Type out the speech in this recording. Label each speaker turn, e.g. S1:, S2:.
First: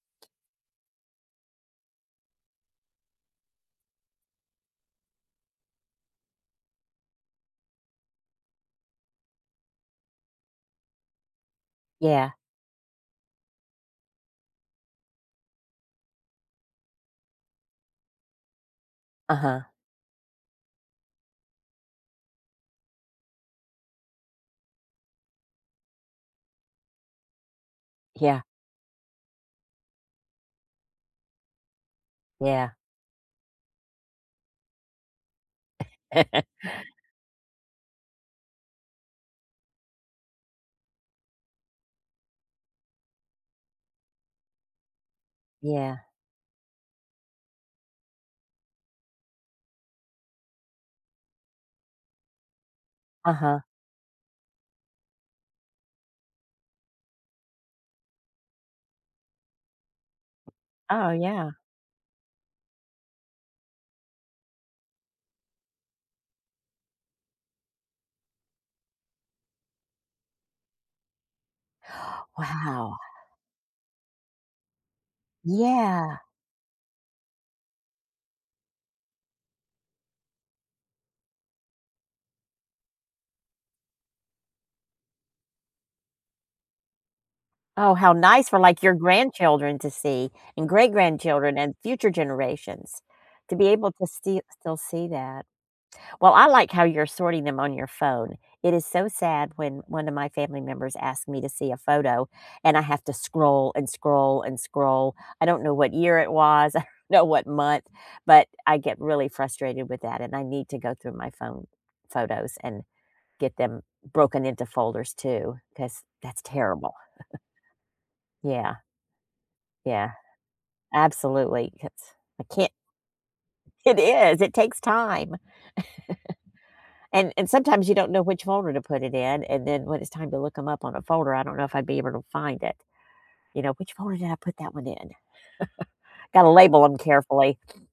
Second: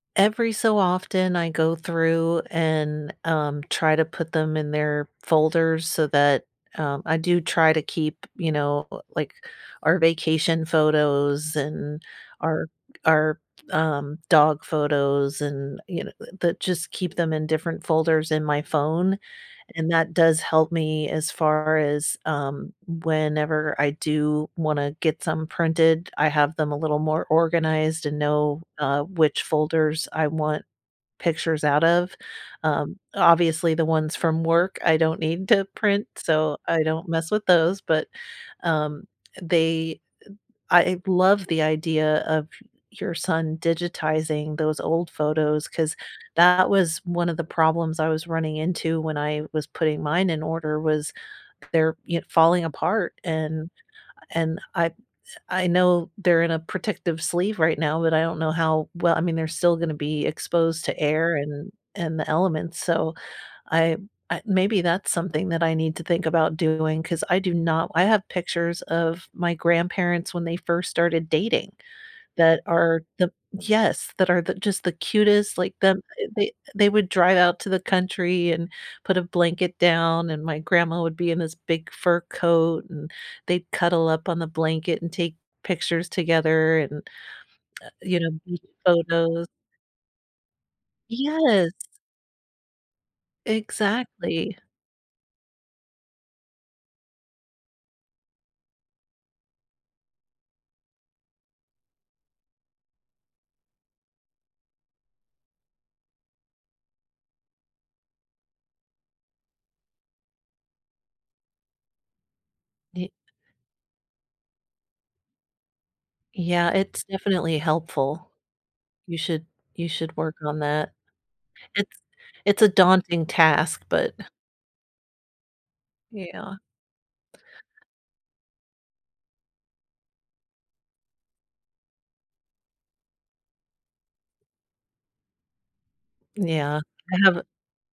S1: Every so often, I go through and, um, try to put them in their folders so that um, I do try to keep, you know, l like, our vacation photos and
S2: Yeah.
S1: our our, um, dog photos and, you kno uh, that just keep them in different folders in my phone,
S2: Uh-huh.
S1: and that does help me, as far as, um, whenever I do wanna get some printed, I have them a little more organized and
S2: Yeah.
S1: know, uh, which folders I want pictures out of.
S2: Yeah.
S1: Um, obviously, the ones from work, I don't need to print, so, I don't mess with those, but, um, they uh, I love the idea of your son digitizing those old photos, 'cause
S2: Yeah.
S1: that was one of the problems I was running into when I was putting mine in order, was, they're y falling apart,
S2: Uh-huh.
S1: and and I I know they're in a protective sleeve right now, but I don't know how well, I mean, they're still gonna be exposed to
S2: Oh,
S1: air
S2: yeah.
S1: and and the elements, so, I I maybe that's something that I need to think about doing, 'cause I do not I have pictures of my grandparents when they first started dating that
S2: Wow.
S1: are the yes, that are th just the cutest, like, them
S2: Yeah!
S1: they they would drive out to the country and put a blanket down, and my grandma would be in this big fur coat, and they'd cuddle up on the blanket, and take pictures together and, uh,
S2: Oh, how
S1: you know,
S2: nice
S1: group
S2: for like your
S1: photos.
S2: grandchildren to see, and great grandchildren,
S1: Yes!
S2: and future generations to be able to sti
S1: Exactly.
S2: still see that. Well, I like how you're sorting them on your phone. It is so sad when one of my family members asked me to see a photo and I have to scroll, and scroll, and scroll. I don't know what year it was, I don't know what month, but I get really frustrated with that and I need to go through my phone photos and
S1: Ye
S2: get them broken into folders too, 'cause that's
S1: Yeah,
S2: terrible.
S1: it's definitely helpful.
S2: Yeah.
S1: You should you
S2: Yeah.
S1: should work on that.
S2: Absolutely,
S1: It's
S2: 'cause I
S1: it's a
S2: can't
S1: daunting task,
S2: It
S1: but
S2: is! It takes time.
S1: Yeah.
S2: And and sometimes you don't know which folder to put it in, and then, when it's time to look 'em up on a folder, I don't know if I'd be able to find it, you know, "Which folder did I put that one in?" Gotta
S1: Yeah.
S2: label 'em
S1: I have
S2: carefully.